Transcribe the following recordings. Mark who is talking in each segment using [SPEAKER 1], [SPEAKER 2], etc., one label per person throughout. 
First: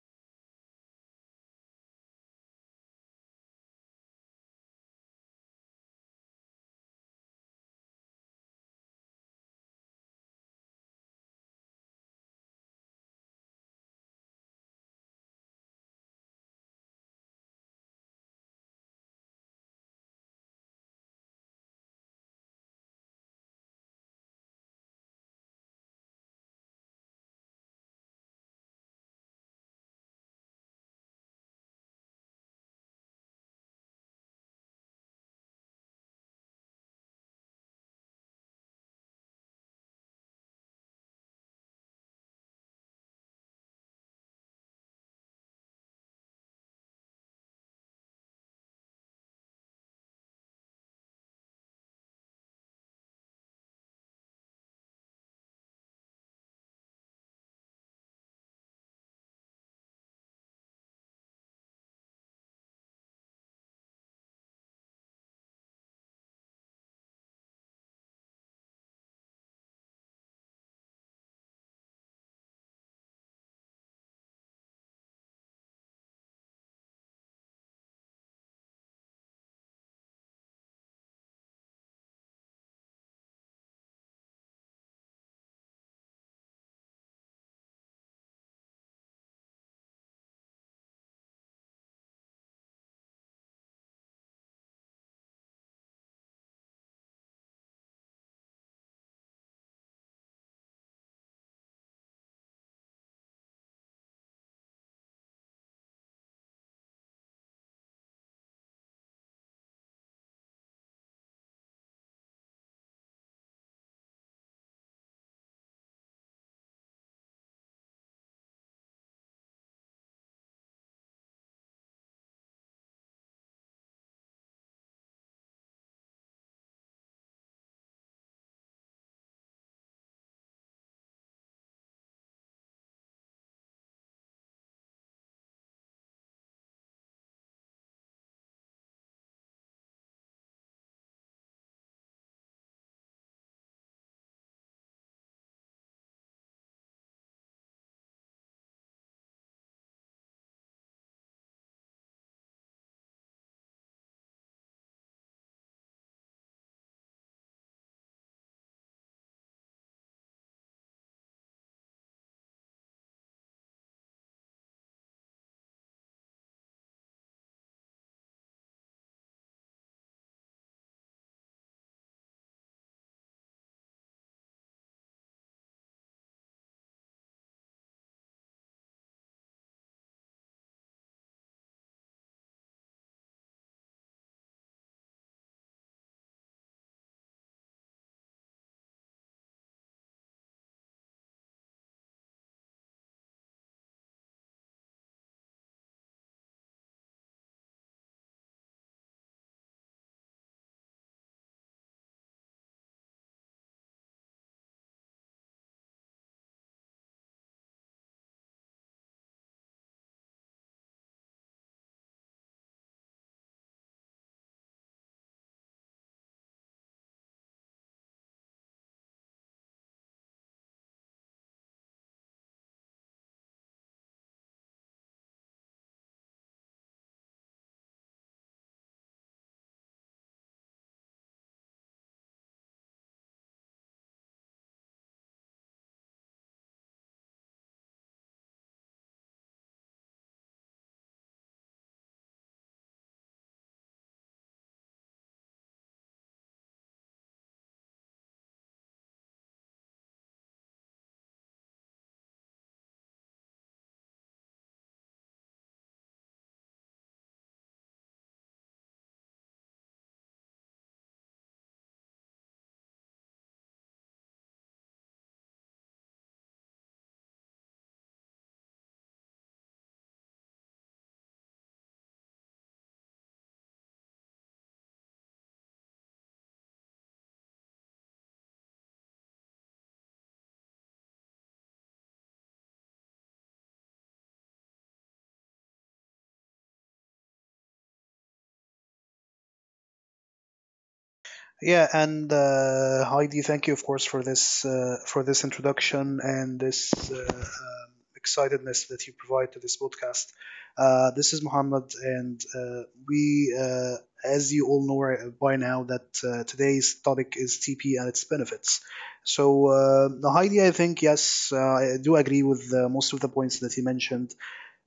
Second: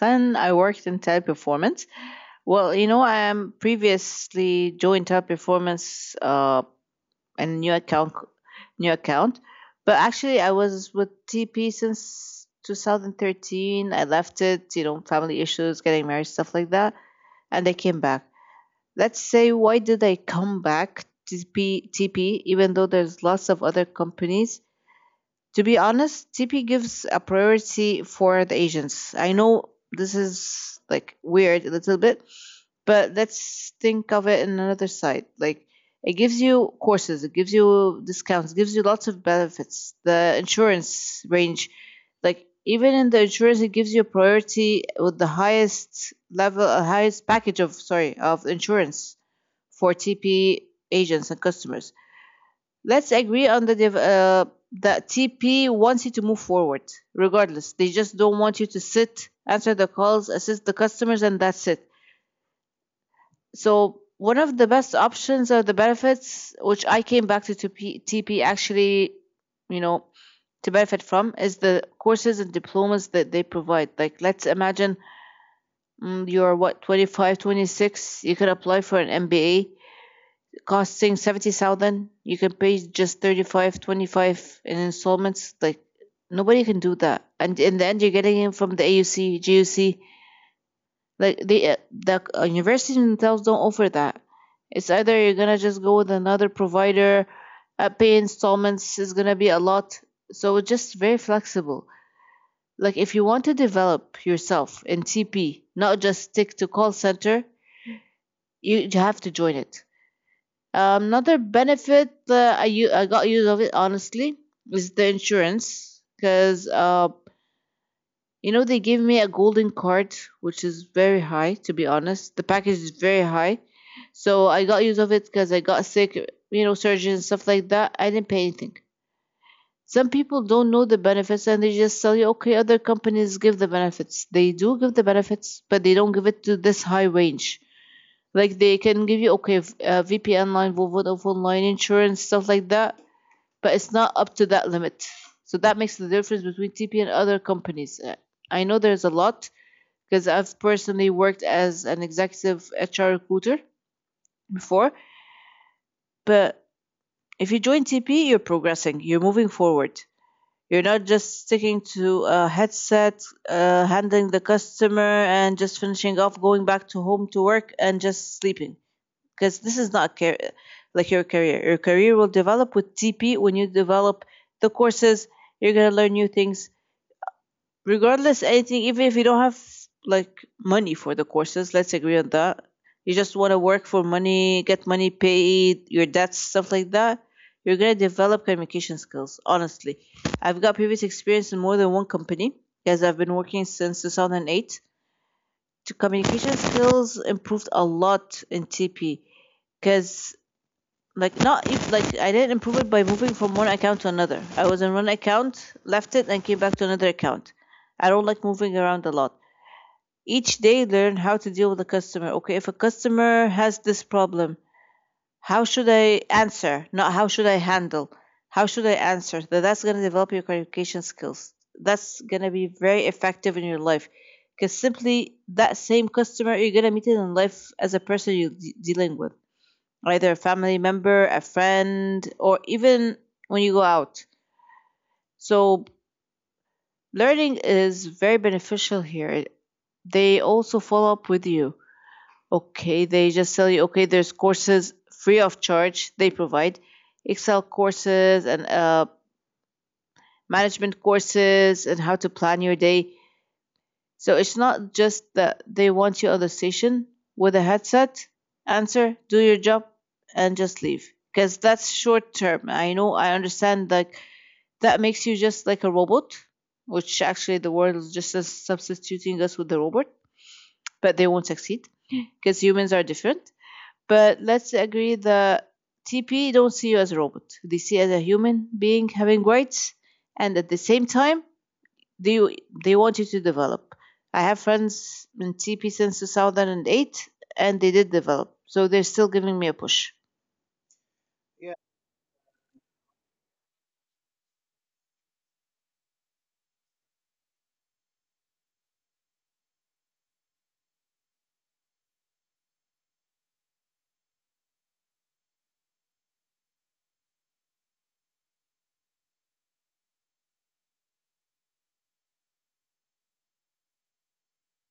[SPEAKER 1] Hassan. I worked in teleperformance. Well, you know, I am previously joined teleperformance, and new account, new account, but actually I was with TP since 2013. I left it, you know, family issues, getting married, stuff like that, and I came back. Let's say, why did I come back to TP even though there's lots of other companies? To be honest, TP gives a priority for the agents. I know this is like weird a little bit, but let's think of it in another side. Like it gives you courses, it gives you discounts, it gives you lots of benefits. The insurance range, like even in the insurance, it gives you a priority with the highest level, highest package of, sorry, of insurance for TP agents and customers. Let's agree on the that TP wants you to move forward, regardless. They just don't want you to sit, answer the calls, assist the customers, and that's it. So one of the best options or the benefits, which I came back to TP, actually, you know, to benefit from, is the courses and diplomas that they provide. Like let's imagine, you're what, 25, 26, you could apply for an MBA costing 70,000, you can pay just 35, 25 in installments. Like nobody can do that. And in the end, you're getting it from the AUC, GUC. Like the universities themselves don't offer that. It's either you're gonna just go with another provider, pay installments is gonna be a lot. So it's just very flexible. Like if you want to develop yourself in TP, not just stick to call center, you have to join it. Another benefit I got use of it honestly is the insurance, because you know, they gave me a golden card, which is very high. To be honest, the package is very high, so I got use of it because I got sick, you know, surgery and stuff like that. I didn't pay anything. Some people don't know the benefits and they just tell you, okay, other companies give the benefits. They do give the benefits, but they don't give it to this high range. Like they can give you, okay, VPN line, Vodafone line, insurance stuff like that, but it's not up to that limit. So that makes the difference between TP and other companies. I know there's a lot because I've personally worked as an executive HR recruiter before, but if you join TP, you're progressing, you're moving forward. You're not just sticking to a headset, handling the customer, and just finishing off, going back to home to work, and just sleeping. Because this is not like your career. Your career will develop with TP when you develop the courses. You're gonna learn new things, regardless anything. Even if you don't have like money for the courses, let's agree on that. You just want to work for money, get money paid, your debts, stuff like that. You're gonna develop communication skills. Honestly, I've got previous experience in more than one company because I've been working since 2008. Communication skills improved a lot in TP because like not if like I didn't improve it by moving from one account to another. I was in one account, left it, and came back to another account. I don't like moving around a lot. Each day, learn how to deal with the customer. Okay, if a customer has this problem, how should I answer? Not how should I handle. How should I answer? That's gonna develop your communication skills. That's gonna be very effective in your life. Because simply that same customer you're gonna meet it in life as a person you're dealing with, either a family member, a friend, or even when you go out. So learning is very beneficial here. They also follow up with you. Okay, they just tell you, okay, there's courses free of charge they provide. Excel courses and management courses and how to plan your day. So it's not just that they want you on the station with a headset, answer, do your job, and just leave. Because that's short term. I know, I understand, like, that makes you just like a robot, which actually the world is just as substituting us with the robot, but they won't succeed because humans are different. But let's agree that TP don't see you as a robot. They see you as a human being having rights, and at the same time, they they want you to develop. I have friends in TP since 2008, and they did develop, so they're still giving me a push.
[SPEAKER 2] Yeah, and Heidi, thank you, of course, for this introduction and this excitedness that you provide to this podcast. This is Muhammad, and we, uh, as you all know, right, by now, that today's topic is TP and its benefits. So, Heidi, I think yes, I do agree with most of the points that you mentioned.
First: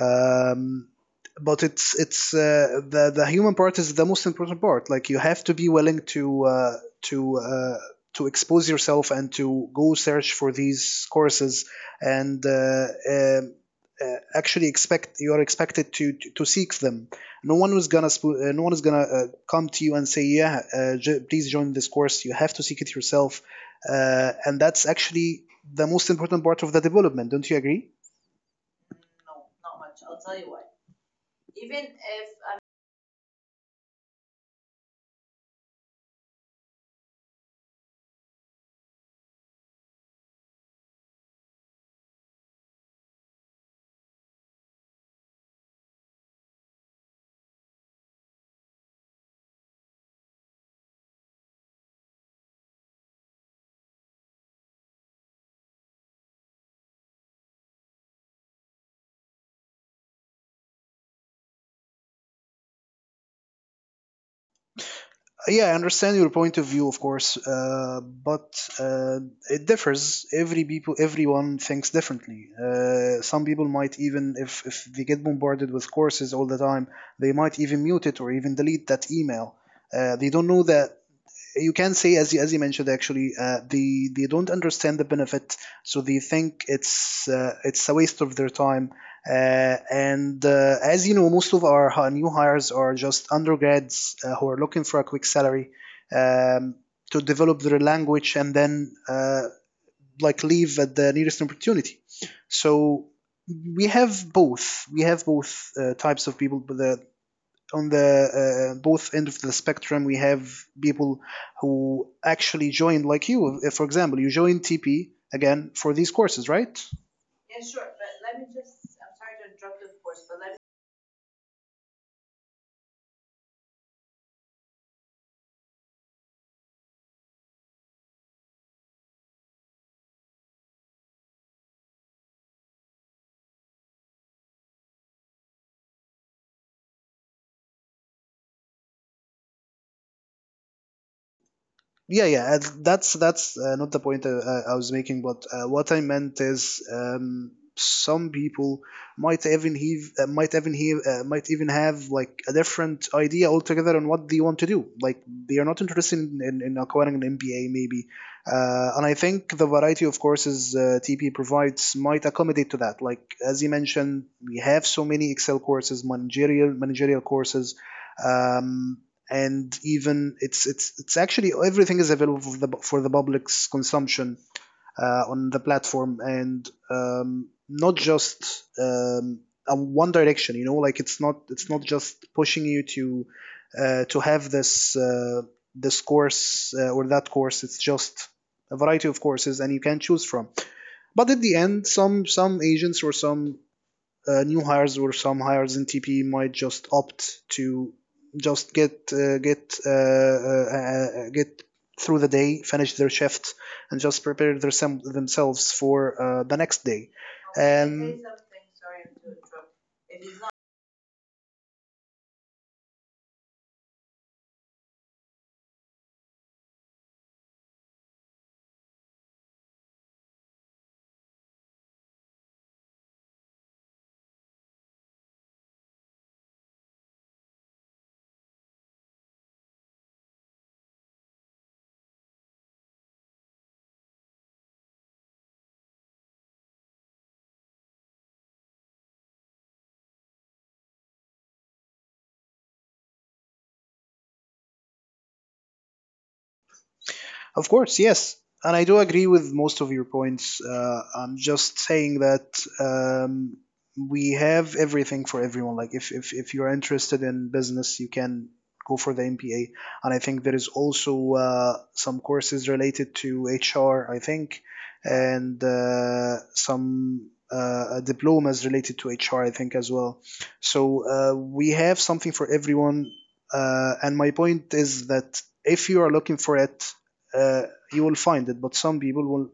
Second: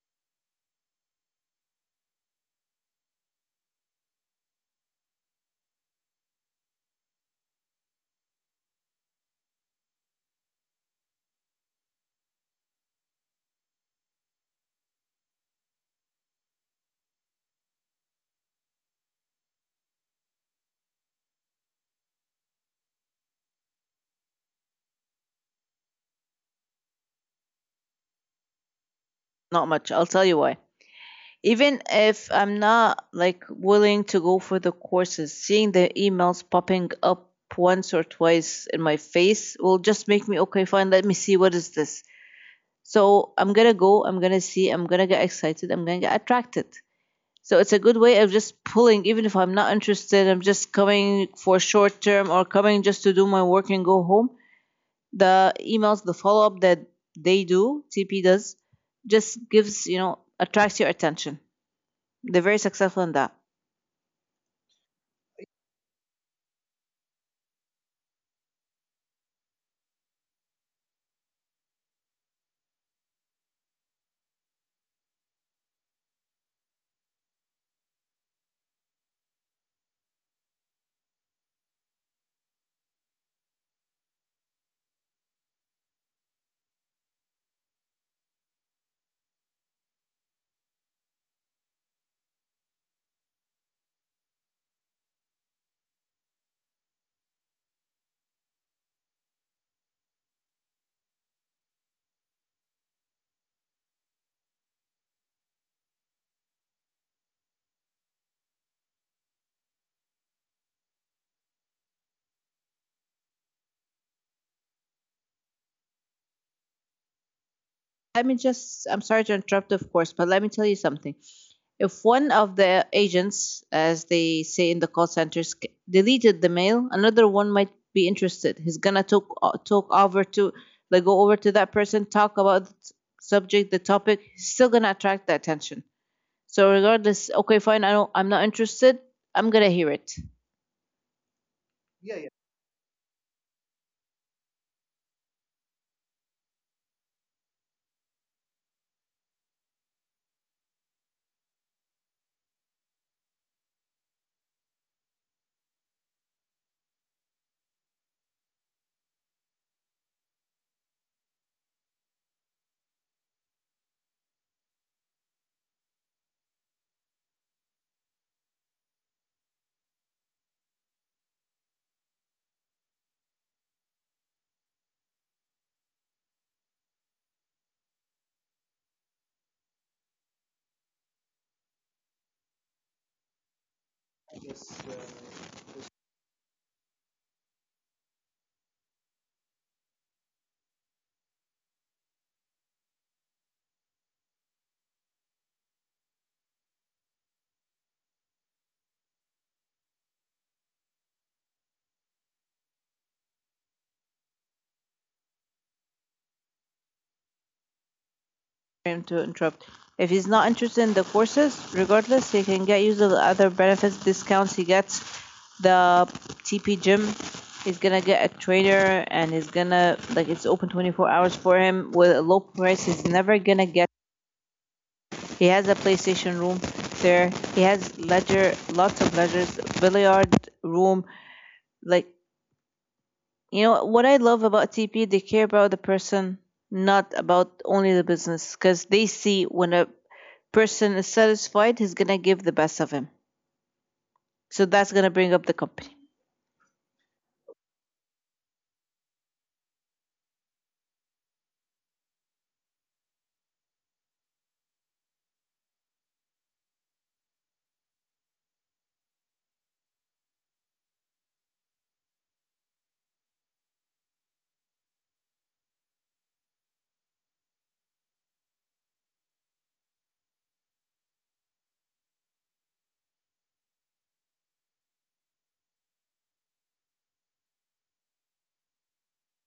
[SPEAKER 2] Um, but it's the human part is the most important part. Like you have to be willing to to uh, to expose yourself and to go search for these courses and uh, actually expect you are expected to, to seek them. No one is gonna spo- No one is gonna come to you and say, yeah, please join this course. You have to seek it yourself, and that's actually the most important part of the development. Don't you agree?
[SPEAKER 1] Not much. I'll tell you why. Even if I'm not like willing to go for the courses, seeing the emails popping up once or twice in my face will just make me, okay, fine, let me see what is this. So I'm gonna go. I'm gonna see. I'm gonna get excited. I'm gonna get attracted. So it's a good way of just pulling, even if I'm not interested, I'm just coming for short term or coming just to do my work and go home. The emails, the follow up that they do, TP does, just gives, you know, attracts your attention. They're very successful in that.
[SPEAKER 2] Yeah, I understand your point of view, of course, but it differs. Everyone thinks differently. Some people might even, if they get bombarded with courses all the time, they might even mute it or even delete that email. They don't know the, you can say, as you mentioned, actually, they don't understand the benefit, so they think it's a waste of their time, uh, and as you know, most of our new hires are just undergrads who are looking for a quick salary, um, to develop their language, and then like leave at the nearest opportunity. So we have both types of people, the on the both end of the spectrum. We have people who actually joined, like you. For example, you joined TP again for these courses, right?
[SPEAKER 1] Let me just, I'm sorry to interrupt, of course, but let me tell you something. If one of the agents, as they say in the call centers, deleted the mail, another one might be interested. He's gonna talk over to, like, go over to that person, talk about the subject, the topic. He's still gonna attract the attention. So regardless, okay, fine. I don't. I'm not interested. I'm gonna hear it.
[SPEAKER 2] Yeah, yeah. That's not the point I was making, but what I meant is, some people might even have might even have might even have like a different idea altogether on what they want to do. Like they are not interested in acquiring an MBA, maybe, and I think the variety of courses TP provides might accommodate to that. Like as you mentioned, we have so many Excel courses, managerial courses. Um, and even it's actually everything is available for the public's consumption on the platform, and not just a one direction, you know. Like it's not just pushing you to have this this course or that course. It's just a variety of courses, and you can choose from. But at the end, some agents or some new hires or some hires in TP might just opt to just get through the day, finish their shift, and just prepare their themselves for the next day. Um.
[SPEAKER 1] Him to interrupt. If he's not interested in the courses, regardless, he can get use of the other benefits, discounts he gets. The TP gym, he's gonna get a trainer, and he's gonna like it's open 24 hours for him with a low price. He's never gonna get. He has a PlayStation room there. He has leisure, lots of leisures, billiard room. Like, you know what I love about TP, they care about the person, not about only the business, because they see when a person is satisfied, he's gonna give the best of him. So that's gonna bring up the company.
[SPEAKER 2] Of course, yes. And I do agree with most of your points. I'm just saying that, we have everything for everyone. Like, if you're interested in business, you can go for the MPA. And I think there is also some courses related to HR, I think, and some diplomas related to HR, I think, as well. So we have something for everyone. And my point is that if you are looking for it, uh, you will find it. But some people will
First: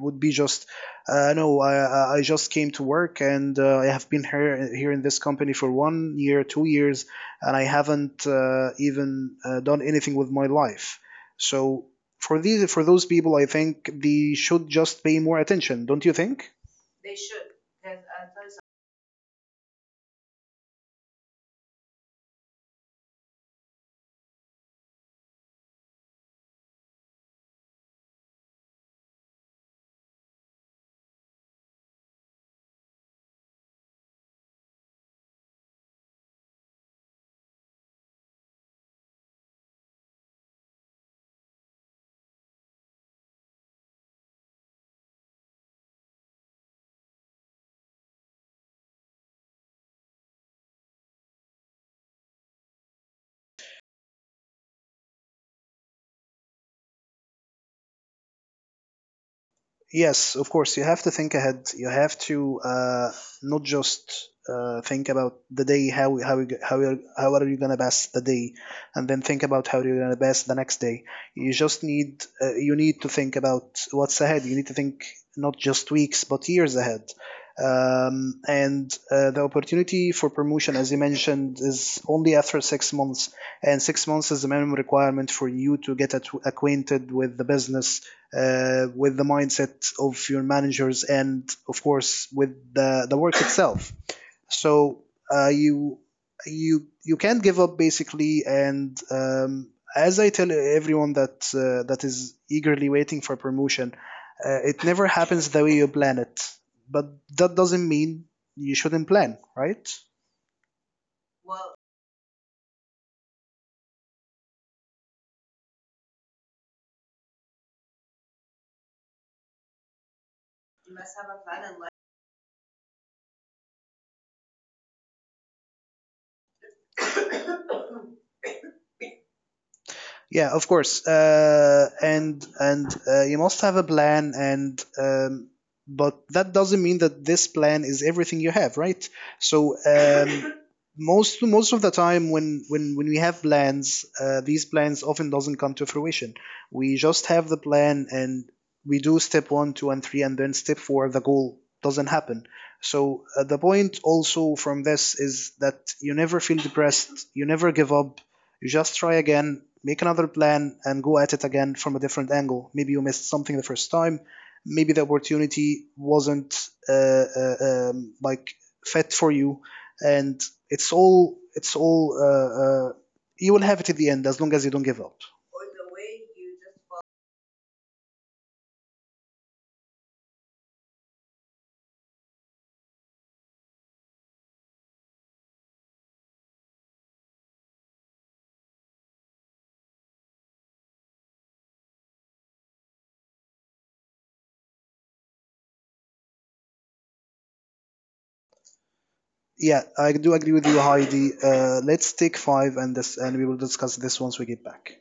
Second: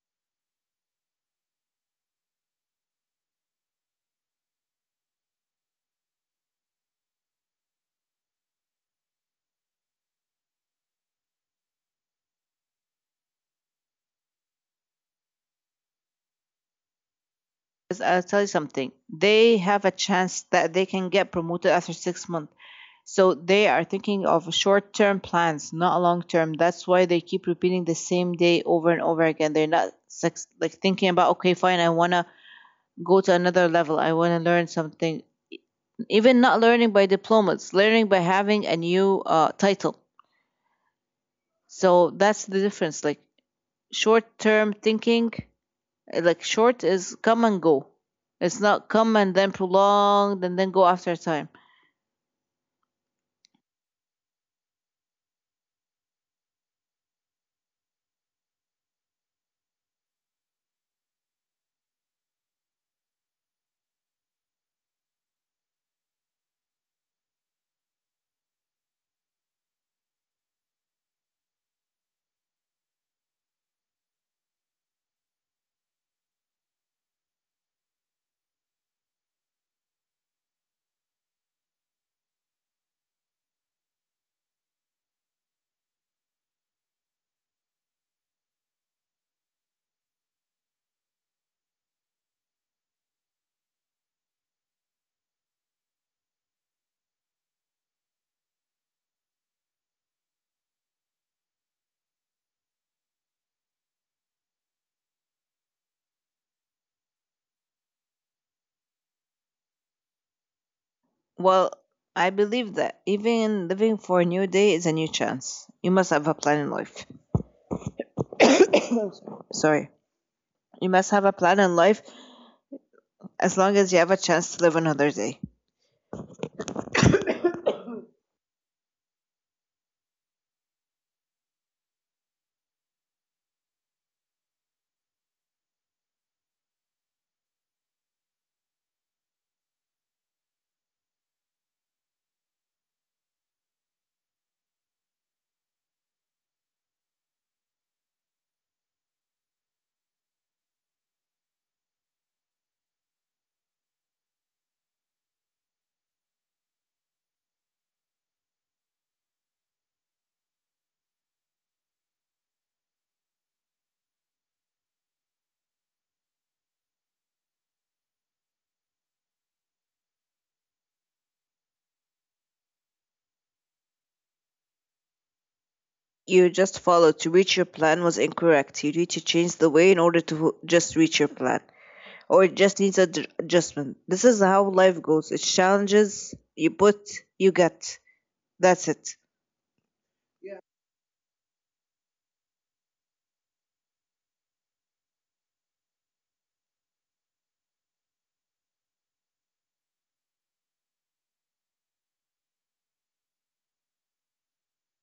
[SPEAKER 2] would be just, no, just came to work, and I have been here in this company for 1 year, 2 years, and I haven't even done anything with my life. So for these for those people, I think they should just pay more attention, don't you think?
[SPEAKER 1] 'Cause I'll tell you something. They have a chance that they can get promoted after 6 months. So they are thinking of short-term plans, not long-term. That's why they keep repeating the same day over and over again. They're not like thinking about, okay, fine, I wanna go to another level. I wanna learn something. Even not learning by diplomas, learning by having a new title. So that's the difference. Like short-term thinking. Like short is come and go. It's not come and then prolonged and then go after a time.
[SPEAKER 2] Yes, of course, you have to think ahead. You have to not just think about the day, how how are you gonna pass the day, and then think about how you're gonna pass the next day. You just need you need to think about what's ahead. You need to think not just weeks, but years ahead. And the opportunity for promotion, as you mentioned, is only after 6 months, and 6 months is the minimum requirement for you to get acquainted with the business, with the mindset of your managers, and of course with the work itself. So uh, you you can't give up, basically. And as I tell everyone, that that is eagerly waiting for promotion, it never happens the way you plan it. But that doesn't mean you shouldn't plan, right?
[SPEAKER 1] Well, I believe that even living for a new day is a new chance. You must have a plan in life. Sorry. You must have a plan in life as long as you have a chance to live another day.
[SPEAKER 2] Yeah, of course. And you must have a plan, and, but that doesn't mean that this plan is everything you have, right? So, most of the time, when when we have plans, these plans often doesn't come to fruition. We just have the plan, and we do step one, two, and three, and then step four, the goal doesn't happen. So the point also from this is that you never feel depressed, you never give up, you just try again, make another plan, and go at it again from a different angle. Maybe you missed something the first time. Maybe the opportunity wasn't like fit for you, and it's all uh, you will have it at the end, as long as you don't give up.
[SPEAKER 1] You just followed to reach your plan was incorrect. You need to change the way in order to just reach your plan. Or it just needs an adjustment. This is how life goes. It's challenges you put, you get. That's it.
[SPEAKER 2] Yeah, I do agree with you, Heidi. Let's take five and this, and we will discuss this once we get back.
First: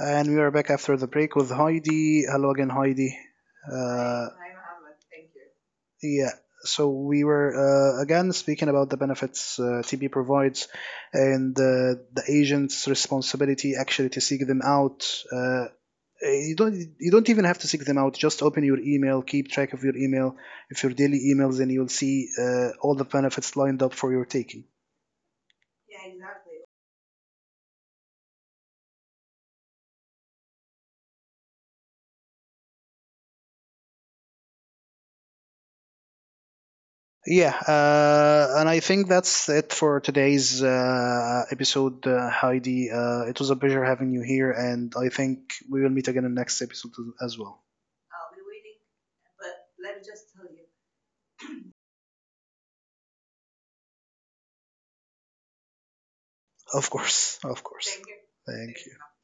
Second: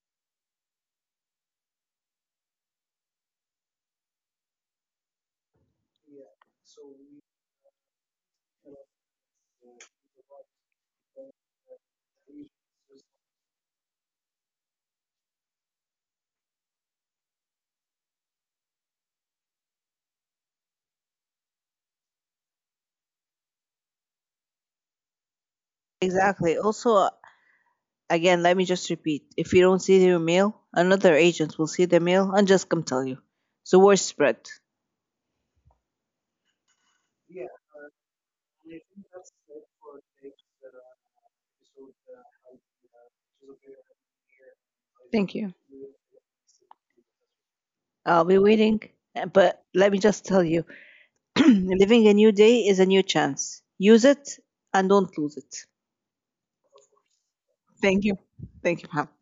[SPEAKER 2] And we are back after the break with Heidi. Hello again, Heidi. Hi, Mohammed. Thank you. Yeah, so we were again speaking about the benefits TB provides, and the agent's responsibility actually to seek them out. Uh, you don't even have to seek them out. Just open your email, keep track of your email. If your daily emails, and you'll see all the benefits lined up for your taking.
[SPEAKER 1] Exactly. Also, again, let me just repeat. If you don't see your mail, another agent will see the mail and just come tell you. It's the word spread.
[SPEAKER 2] Yeah, and I think that's it for today's episode, Heidi. It was a pleasure having you here, and I
[SPEAKER 1] Thank
[SPEAKER 2] think
[SPEAKER 1] you.
[SPEAKER 2] we will meet again in the next episode as well.
[SPEAKER 1] I'll be waiting. But let me just tell you living a new day is a new chance. Use it and don't lose it.
[SPEAKER 2] Of course, of course.
[SPEAKER 1] Thank
[SPEAKER 2] Thank you.
[SPEAKER 1] you. Thank
[SPEAKER 2] Thank
[SPEAKER 1] you,
[SPEAKER 2] you.
[SPEAKER 1] Mohammed.